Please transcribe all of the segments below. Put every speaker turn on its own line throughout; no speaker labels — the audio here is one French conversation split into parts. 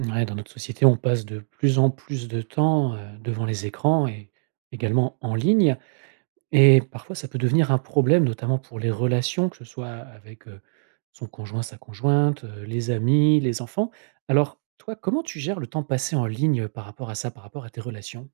Ouais, dans notre société, on passe de plus en plus de temps, devant les écrans et également en ligne et parfois ça peut devenir un problème, notamment pour les relations, que ce soit avec, son conjoint, sa conjointe, les amis, les enfants. Alors toi, comment tu gères le temps passé en ligne par rapport à ça, par rapport à tes relations?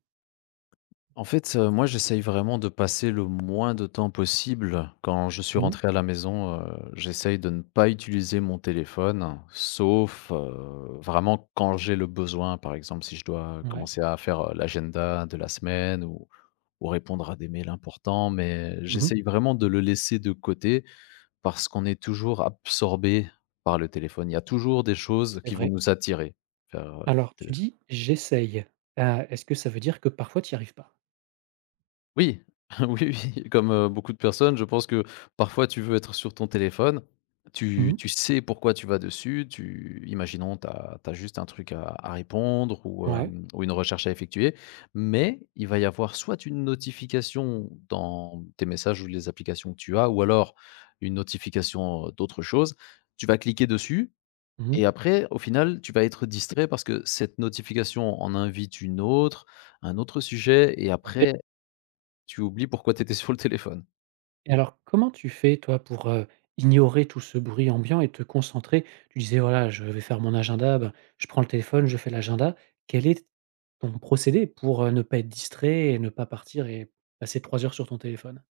En fait, moi, j'essaye vraiment de passer le moins de temps possible. Quand je suis
Mmh.
rentré à la maison, j'essaye de ne pas utiliser mon téléphone, sauf, vraiment quand j'ai le besoin. Par exemple, si je dois
Ouais.
commencer à faire, l'agenda de la semaine ou répondre à des mails importants, mais
Mmh.
j'essaye vraiment de le laisser de côté parce qu'on est toujours absorbé par le téléphone. Il y a toujours des choses
C'est
qui vont
vrai.
nous attirer vers, euh,
Alors tu dis: «J'essaye», est-ce que ça veut dire que parfois tu n'y arrives pas?
oui, oui, oui, comme, beaucoup de personnes, je pense que parfois tu veux être sur ton téléphone, tu
Mmh.
tu sais pourquoi tu vas dessus, tu imaginons tu as juste un truc à répondre
Ouais.
ou une recherche à effectuer, mais il va y avoir soit une notification dans tes messages ou les applications que tu as ou alors une notification, d'autre chose. Tu vas cliquer dessus
Mmh.
et après au final, tu vas être distrait parce que cette notification en invite une autre, un autre sujet et
Tout à fait.
après tu oublies pourquoi tu étais sur le téléphone.
Et alors, comment tu fais, toi, pour, ignorer tout ce bruit ambiant et te concentrer? Tu disais: «Voilà, je vais faire mon agenda, ben, je prends le téléphone, je fais l'agenda». Quel est ton procédé pour, ne pas être distrait et ne pas partir et passer 3 heures sur ton téléphone?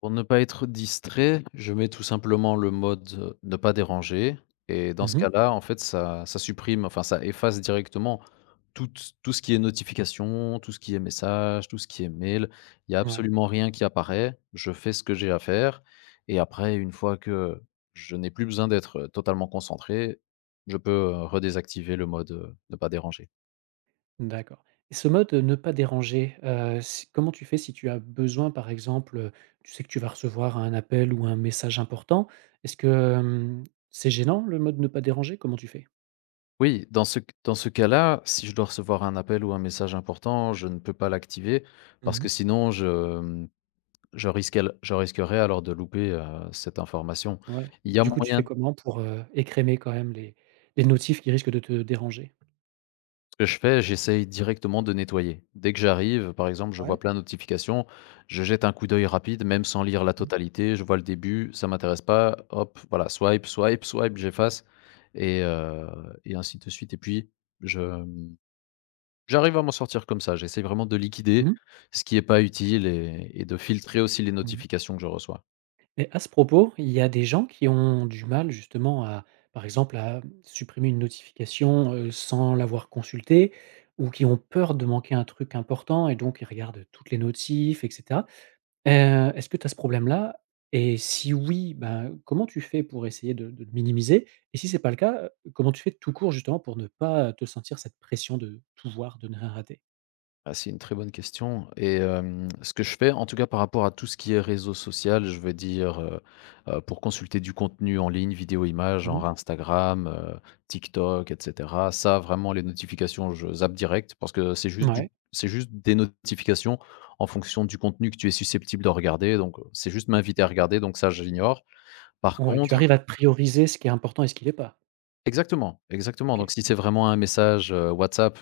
Pour ne pas être distrait, je mets tout simplement le mode, ne pas déranger et dans ce
Mmh.
cas-là, en fait, ça supprime, enfin, ça efface directement tout, tout ce qui est notification, tout ce qui est message, tout ce qui est mail. Il y a
Ouais,
absolument rien qui apparaît. Je fais ce que j'ai à faire et après une fois que je n'ai plus besoin d'être totalement concentré, je peux, redésactiver le mode, ne pas déranger.
d'accord. Et ce mode, ne pas déranger, si comment tu fais si tu as besoin, par exemple, tu sais que tu vas recevoir un appel ou un message important? Est-ce que, hem, c'est gênant le mode ne pas déranger? Comment tu fais?
Oui, dans ce cas-là, si je dois recevoir un appel ou un message important, je ne peux pas l'activer parce que
Mmh.
sinon je risquais je risquerais alors de louper, cette information.
Ouais.
Il y a
Du coup, tu
moyen.
fais comment pour, écrémer quand même les notifs qui risquent de te déranger?
Ce que je fais, j'essaye directement de nettoyer. Dès que j'arrive, par exemple, je vois
Ouais.
plein de notifications, je jette un coup d'œil rapide, même sans lire la
Mmh.
totalité, je vois le début, ça m'intéresse pas, hop, voilà, swipe, swipe, swipe, j'efface et heu et ainsi de suite et puis je j'arrive à m'en sortir comme ça. J'essaie vraiment de liquider
Mmh.
ce qui n'est pas utile et de filtrer aussi les
Moui.
notifications que je reçois.
Et à ce propos, il y a des gens qui ont du mal justement à, par exemple, à supprimer une notification, sans l'avoir consultée ou qui ont peur de manquer un truc important et donc ils regardent toutes les notifs et cetera. Est-ce que tu as ce problème-là? Et si oui, ben comment tu fais pour essayer de le minimiser? Et si c'est pas le cas, comment tu fais tout court justement pour ne pas te sentir cette pression de tout voir, de ne rien rater?
Ah, c'est une très bonne question ce que je fais, en tout cas par rapport à tout ce qui est réseau social, je veux dire, pour consulter du contenu en ligne, vidéo, image,
Mmh mh.
genre Instagram, TikTok et cetera. Ça, vraiment, les notifications, je zappe direct parce que
Ouais.
c'est juste des notifications en fonction du contenu que tu es susceptible de regarder, donc c'est juste m'inviter à
Mmh.
regarder donc ça, je l'ignore. Par
Ouais, tu arrives
contre,
à prioriser ce qui est important et ce qui l'est pas.
Exactement, exactement. Donc
OK.
si c'est vraiment un message, WhatsApp,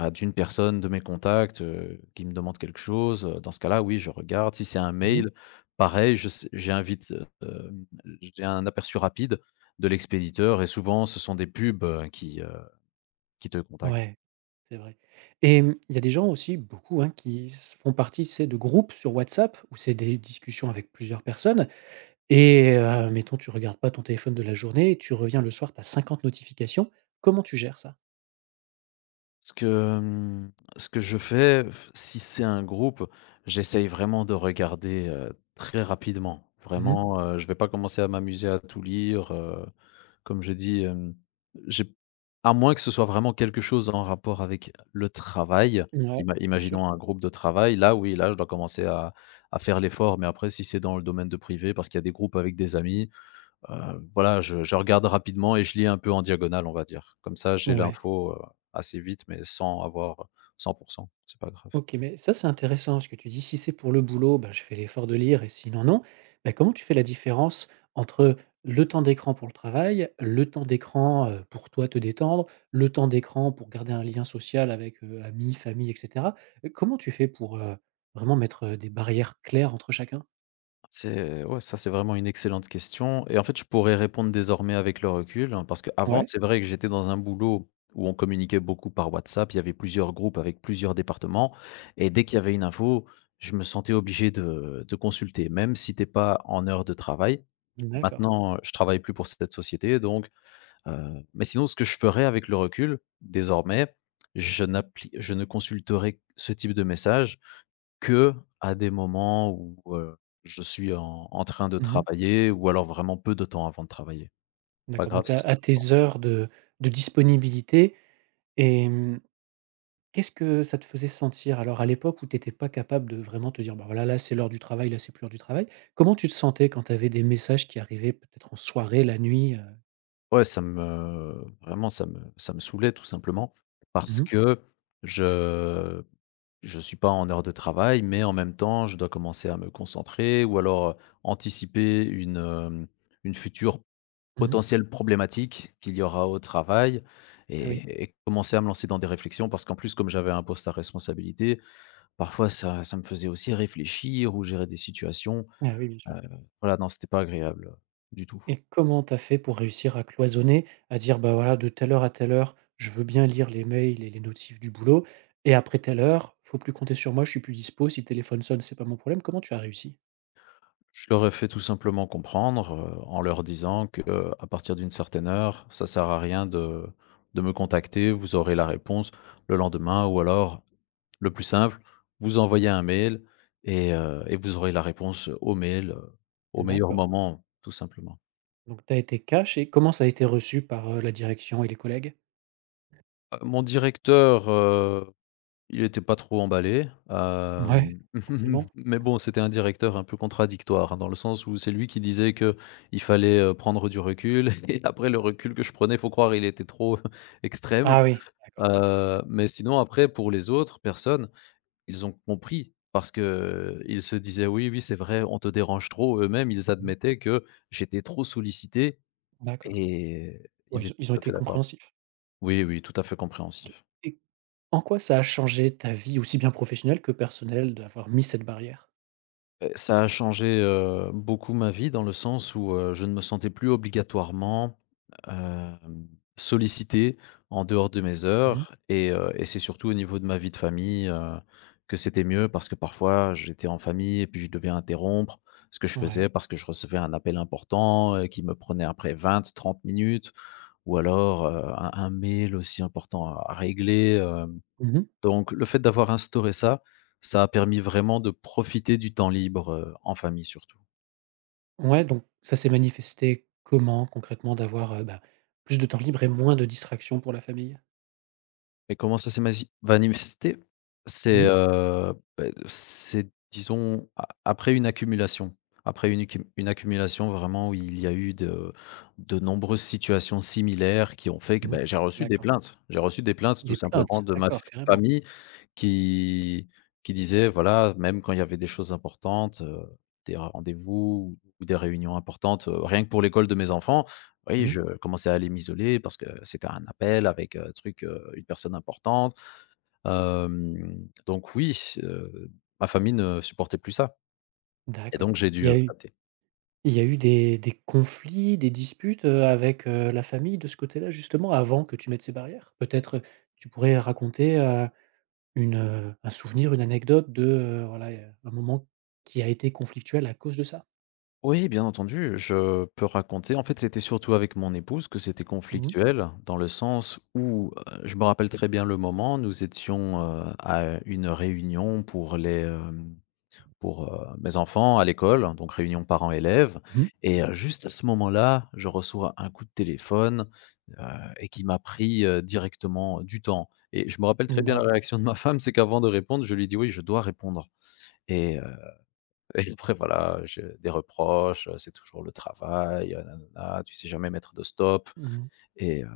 d'une personne de mes contacts, qui me demande quelque chose, dans ce cas-là, oui, je regarde. Si c'est un
Mmh mh.
mail, pareil, je sais j'ai un vite, hem, j'ai un aperçu rapide de l'expéditeur et souvent ce sont des pubs, qui te contactent.
Ouais, c'est vrai. Et il y a des gens aussi, beaucoup, hein, qui s font partie, tu sais, de groupes sur WhatsApp où c'est des discussions avec plusieurs personnes. Et mettons, tu regardes pas ton téléphone de la journée et tu reviens le soir, tu as 50 notifications. Comment tu gères ça?
Ce que, mmh, ce que je fais, si c'est un groupe, j'essaye vraiment de regarder, très rapidement.
Mmh mh.
Vraiment, je vais pas commencer à m'amuser à tout lire, comme je dis, hem, j'ai à moins que ce soit vraiment quelque chose en rapport avec le travail,
Bien
imaginons
sûr.
un groupe de travail, là oui, là je dois commencer à faire l'effort, mais après si c'est dans le domaine de privé parce qu'il y a des groupes avec des amis, voilà, je regarde rapidement et je lis un peu en diagonale, on va dire. Comme ça, j'ai
Ouais,
l'info, assez vite, mais sans avoir 100. C'est pas grave.
OK, mais ça, c'est intéressant ce que tu dis. Si c'est pour le boulot, bah, je fais l'effort de lire et sinon, non. Bah, comment tu fais la différence entre le temps d'écran pour le travail, le temps d'écran, pour toi te détendre, le temps d'écran pour garder un lien social avec, amis, famille, et cetera? Comment tu fais pour, vraiment mettre, des barrières claires entre chacun?
C'est Ouais, ça, c'est vraiment une excellente question et en fait, je pourrais répondre désormais avec le recul, hein, parce qu'avant,
Ouais.
c'est vrai que j'étais dans un boulot où on communiquait beaucoup par WhatsApp. Il y avait plusieurs groupes avec plusieurs départements et dès qu'il y avait une info, je me sentais obligé de consulter, même si t'es pas en heure de travail.
D'accord.
Maintenant, je travaille plus pour cette société, donc mais sinon ce que je ferais avec le recul, désormais, je ne consulterai ce type de message que à des moments où, je suis en train de
Mmh.
travailler ou alors vraiment peu de temps avant de travailler. Pas
D'accord,
grave
donc
si
à
ça
à
dépend.
tes heures de disponibilité et qu'est-ce que ça te faisait sentir alors à l'époque où tu étais pas capable de vraiment te dire: «Bah, voilà, là, c'est l'heure du travail, là, c'est plus l'heure du travail». Comment tu te sentais quand tu avais des messages qui arrivaient peut-être en soirée, la nuit?
Ouais, ça me vraiment ça me saoulait tout simplement
Mmh
parce
mh.
que je je suis pas en heure de travail, mais en même temps, je dois commencer à me concentrer ou alors, anticiper une, hem, une future
Mmh.
potentielles problématiques qu'il y aura au travail
Ah oui.
et commencer à me lancer dans des réflexions parce qu'en plus, comme j'avais un poste à responsabilité, parfois ça me faisait aussi réfléchir ou gérer des situations,
Ah oui, bien
heu,
sûr.
voilà, non, c'était pas agréable, du tout.
Et comment tu as fait pour réussir à cloisonner, à dire: «Bah, voilà, de telle heure à telle heure, je veux bien lire les mails et les notifs du boulot et après telle heure, faut plus compter sur moi, je suis plus dispo, si le téléphone sonne, c'est pas mon problème»? Comment tu as réussi?
Je leur ai fait tout simplement comprendre, en leur disant que à partir d'une certaine heure, ça sert à rien de me contacter, vous aurez la réponse le lendemain ou alors le plus simple, vous envoyez un mail et vous aurez la réponse au mail, au meilleur
D'accord.
moment, tout simplement.
Donc tu as été cash et comment ça a été reçu par, la direction et les collègues?
Mon directeur, il était pas trop emballé,
Ouais, forcément.
mais bon, c'était un directeur un peu contradictoire, hein, dans le sens où c'est lui qui disait que il fallait, prendre du recul et après le recul que je prenais, faut croire, il était trop extrême,
Ah oui, d'accord.
mais sinon après pour les autres personnes. Ils ont compris parce que ils se disaient: «Oui, oui, c'est vrai, on te dérange trop». Eux-mêmes, ils
Mmh,
admettaient que j'étais trop sollicité
d'accord.
et
Ouais,
ils
ils ont
étaient
ils ont
tout à
été
fait d'accord.
compréhensifs.
Oui, oui, tout à fait
OK.
compréhensif.
Et en quoi ça a changé ta vie, aussi bien professionnelle que personnelle, d'avoir mis cette barrière?
Beh, ça a changé, beaucoup ma vie dans le sens où, je ne me sentais plus obligatoirement, hem, sollicité en dehors de mes
Mmh mh.
heures et c'est surtout au niveau de ma vie de famille, que c'était mieux parce que parfois j'étais en famille et puis je devais interrompre ce que je faisais
Ouais.
parce que je recevais un appel important, qui me prenait après 20-30 minutes ou alors, un mail aussi important à régler, hem
Mmh mh.
donc le fait d'avoir instauré ça, ça a permis vraiment de profiter du temps libre, en famille surtout.
Ouais, donc ça s'est manifesté comment concrètement d'avoir, bah, plus de temps libre et moins de distractions pour la famille?
Et comment ça s'est masi va manifester?
Mmh
C'est,
mh.
beh, c'est, disons, a après une accumulation. Après une accumulation vraiment où il y a eu de nombreuses situations similaires qui ont fait que,
Mmh. Mh.
beh, j'ai reçu des
D'accord.
plaintes. J'ai reçu des plaintes tout
Des
simplement
plaintes?
de ma
D'accord, carrément.
famille qui qui disait voilà, même quand il y avait des choses importantes, des rendez-vous ou des réunions importantes, rien que pour l'école de mes enfants, oui,
Mmh. Mh.
je commençais à aller m'isoler parce que c'était un appel avec, une personne importante. Donc oui, ma famille ne supportait plus ça et
D'accord.
donc j'ai
Il
dû,
y a eu
adapter.
Il y a eu des conflits, des disputes, avec, la famille de ce côté-là justement avant que tu mettes ces barrières? Peut-être, tu pourrais raconter, une, un souvenir, une anecdote de, voilà, un moment qui a été conflictuel à cause de ça?
Oui, bien entendu, je peux raconter. En fait, c'était surtout avec mon épouse que c'était
Mmh mh.
conflictuel dans le sens où, je me rappelle très bien le moment, nous étions, à une réunion pour les, hem pour, mes enfants à l'école, donc réunion parents-élèves
Mmh.
juste à ce moment-là, je reçois un coup de téléphone, heu et qui m'a pris, directement du temps et je me rappelle très bien la
D'accord.
réaction de ma femme, c'est qu'avant de répondre, je lui dis: «Oui, je dois répondre» et heu et après voilà, je des reproches, «C'est toujours le travail, na tu sais jamais mettre de stop»
Mmh.
et heu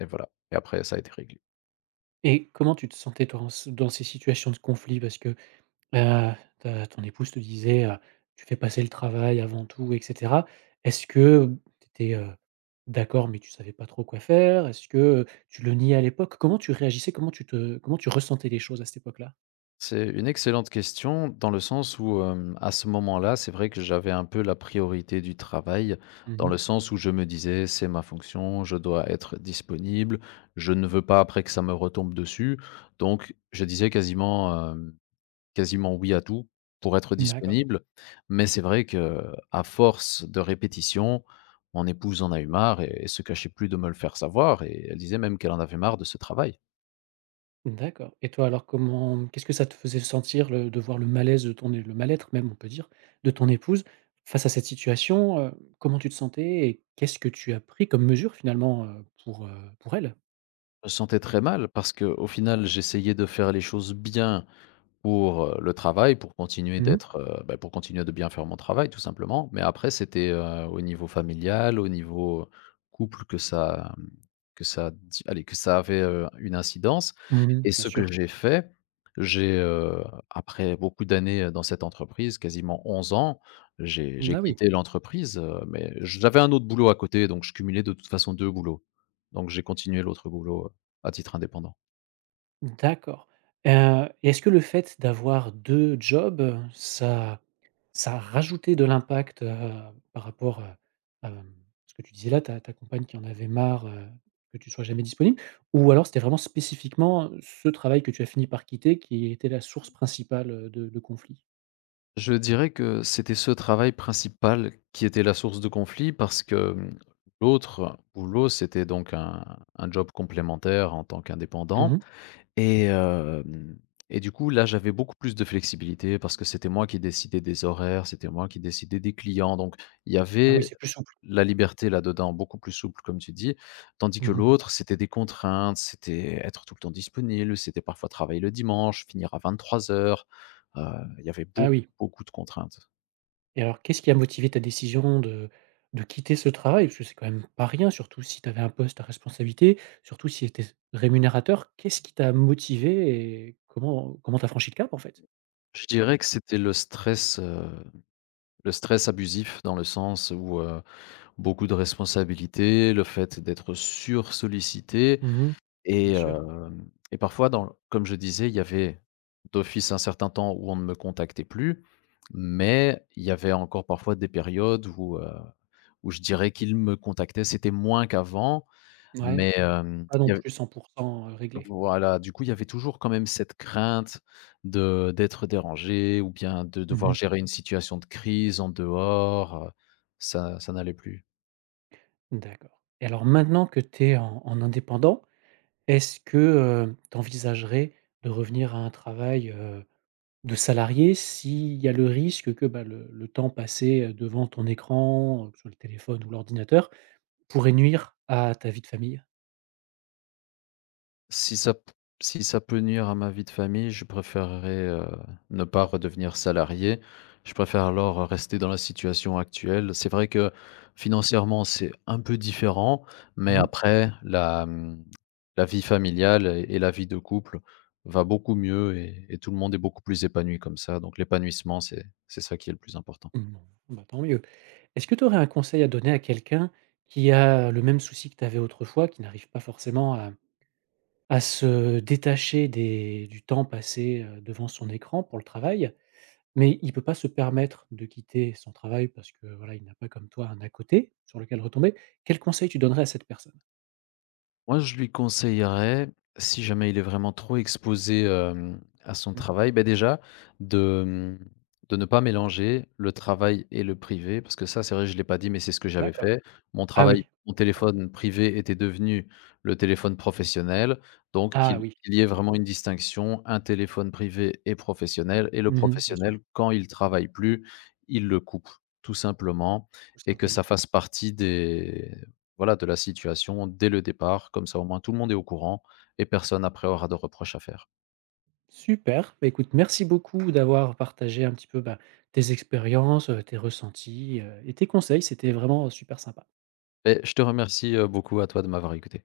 et voilà et après ça a été réglé.
Et comment tu te sentais toi en ce dans ces situations de conflit? Parce que, Heu, ta ton épouse te disait: «Tu fais passer le travail avant tout» et cetera. Est-ce que tu étais, d'accord, mais tu savais pas trop quoi faire? Est-ce que, tu le niais à l'époque? Comment tu réagissais? Comment tu ressentais les choses à cette époque-là?
C'est une excellente question dans le sens où, à ce moment-là, c'est vrai que j'avais un peu la priorité du travail, dans
Mmh.
le sens où je me disais: «C'est ma fonction, je dois être disponible, je ne veux pas après que ça me retombe dessus». Donc je disais quasiment, quasiment «oui» à tout pour être
D'accord.
disponible. Mais c'est vrai que à force de répétition, mon épouse en a eu marre et elle se cachait plus de me le faire savoir et elle disait même qu'elle en avait marre de ce travail.
D'accord et toi alors comment qu'est-ce que ça te faisait sentir le de voir le malaise de ton é le mal-être même on peut dire, de ton épouse face à cette situation? Comment tu te sentais et qu'est-ce que tu as pris comme mesure finalement, pour elle?
Je me sentais très mal parce que, au final, j'essayais de faire les choses bien, pour, le travail, pour continuer
Mmh mh.
d'être, bah, pour continuer de bien faire mon travail tout simplement. Mais après c'était, au niveau familial, au niveau couple que ça, mmh, que ça di allez, que ça avait, une incidence
Mmh.
et
Bien
ce que
sûr.
j'ai fait, j'ai, heu, après beaucoup d'années, dans cette entreprise, quasiment 11 ans, j'ai
Ah oui.
quitté l'entreprise, mais j'avais un autre boulot à côté donc je cumulais de toute façon 2 boulots. Donc j'ai continué l'autre boulot, à titre indépendant.
D'accord. Est-ce que le fait d'avoir 2 jobs, ça a rajouté de l'impact, par rapport, à, ce que tu disais là, ta compagne qui en avait marre, que tu sois jamais disponible? Ou alors c'était vraiment spécifiquement, ce travail que tu as fini par quitter qui était la source principale, de conflit?
Je dirais que c'était ce travail principal qui était la source de conflit parce que, l'autre boulot, c'était donc un job complémentaire en tant qu'indépendant
Mmh.
et hem et du coup, là, j'avais beaucoup plus de flexibilité parce que c'était moi qui décidais des horaires, c'était moi qui décidais des clients, donc il y
Ah oui,
avait
c'est plus souple.
la liberté là-dedans, beaucoup plus souple comme tu dis, tandis que
Mmh.
l'autre, c'était des contraintes, c'était être tout le temps disponible, c'était parfois travailler le dimanche, finir à 23:00, heu, il y avait
Ah
beaucoup,
oui.
beaucoup de contraintes.
Et alors, qu'est-ce qui a motivé ta décision de quitter ce travail? Parce que c'est quand même pas rien, surtout si tu avais un poste à responsabilité, surtout si c'était rémunérateur. Qu'est-ce qui t'a motivé et comment t'as franchi le cap, en fait?
Je dirais que c'était le stress abusif dans le sens où, beaucoup de responsabilités, le fait d'être sursollicité.
Mmh.
Et
Bien sûr.
hem et parfois dans comme je disais, il y avait d'office un certain temps où on ne me contactait plus, mais il y avait encore parfois des périodes où je dirais qu'ils me contactaient. C'était moins qu'avant,
Ouais.
mais
Pas
il
non
y avait,
plus 100 réglé.
voilà, du coup, il y avait toujours quand même cette crainte de d'être dérangé ou bien de devoir
Mmh.
gérer une situation de crise en dehors, ça n'allait plus.
D'accord. Et alors maintenant que tu es en indépendant, est-ce que, tu envisagerais de revenir à un travail, de salarié, s'il y a le risque que, bah, le temps passé, devant ton écran, que ce soit le téléphone ou l'ordinateur, pourrait nuire à ta vie de famille?
Si ça p Si ça peut nuire à ma vie de famille, je préférerais, ne pas redevenir salarié. Je préfère alors, rester dans la situation actuelle. C'est vrai que financièrement, c'est un peu différent, mais
Mmh.
après la vie familiale et la vie de couple va beaucoup mieux et tout le monde est beaucoup plus épanoui comme ça, donc l'épanouissement, c'est ça qui est le plus important.
Bon, bah, tant mieux. Est-ce que tu aurais un conseil à donner à quelqu'un qui a le même souci que tu avais autrefois, qui n'arrive pas forcément à se détacher des du temps passé, devant son écran pour le travail, mais il peut pas se permettre de quitter son travail parce que, voilà, il n'a pas comme toi un à côté sur lequel retomber. Quel conseil tu donnerais à cette personne?
Moi, je lui conseillerais, si jamais il est vraiment trop exposé, à son
Mmh,
travail, ben déjà de, mmh, de ne pas mélanger le travail et le privé parce que ça, c'est vrai, je ne l'ai pas dit, mais c'est ce que j'avais
d'accord.
fait.
Ah oui,
Mon
d'accord.
téléphone privé était devenu le téléphone professionnel, donc
Ah
qu'il
oui,
qu'il y ait
OK.
vraiment une distinction, un téléphone privé et professionnel et le
Mmh. Bien
professionnel,
sûr,
quand il travaille plus, il le coupe, tout simplement,
tout
et que ça
simplement.
fasse partie des, voilà, de la situation dès le départ, comme ça au moins tout le monde est au courant et personne après aura de reproches à faire.
Super, bah, écoute, merci beaucoup d'avoir partagé un petit peu, bah, tes expériences, tes ressentis, et tes conseils. C'était vraiment super sympa.
Et je te remercie, beaucoup à toi de m'avoir écouté.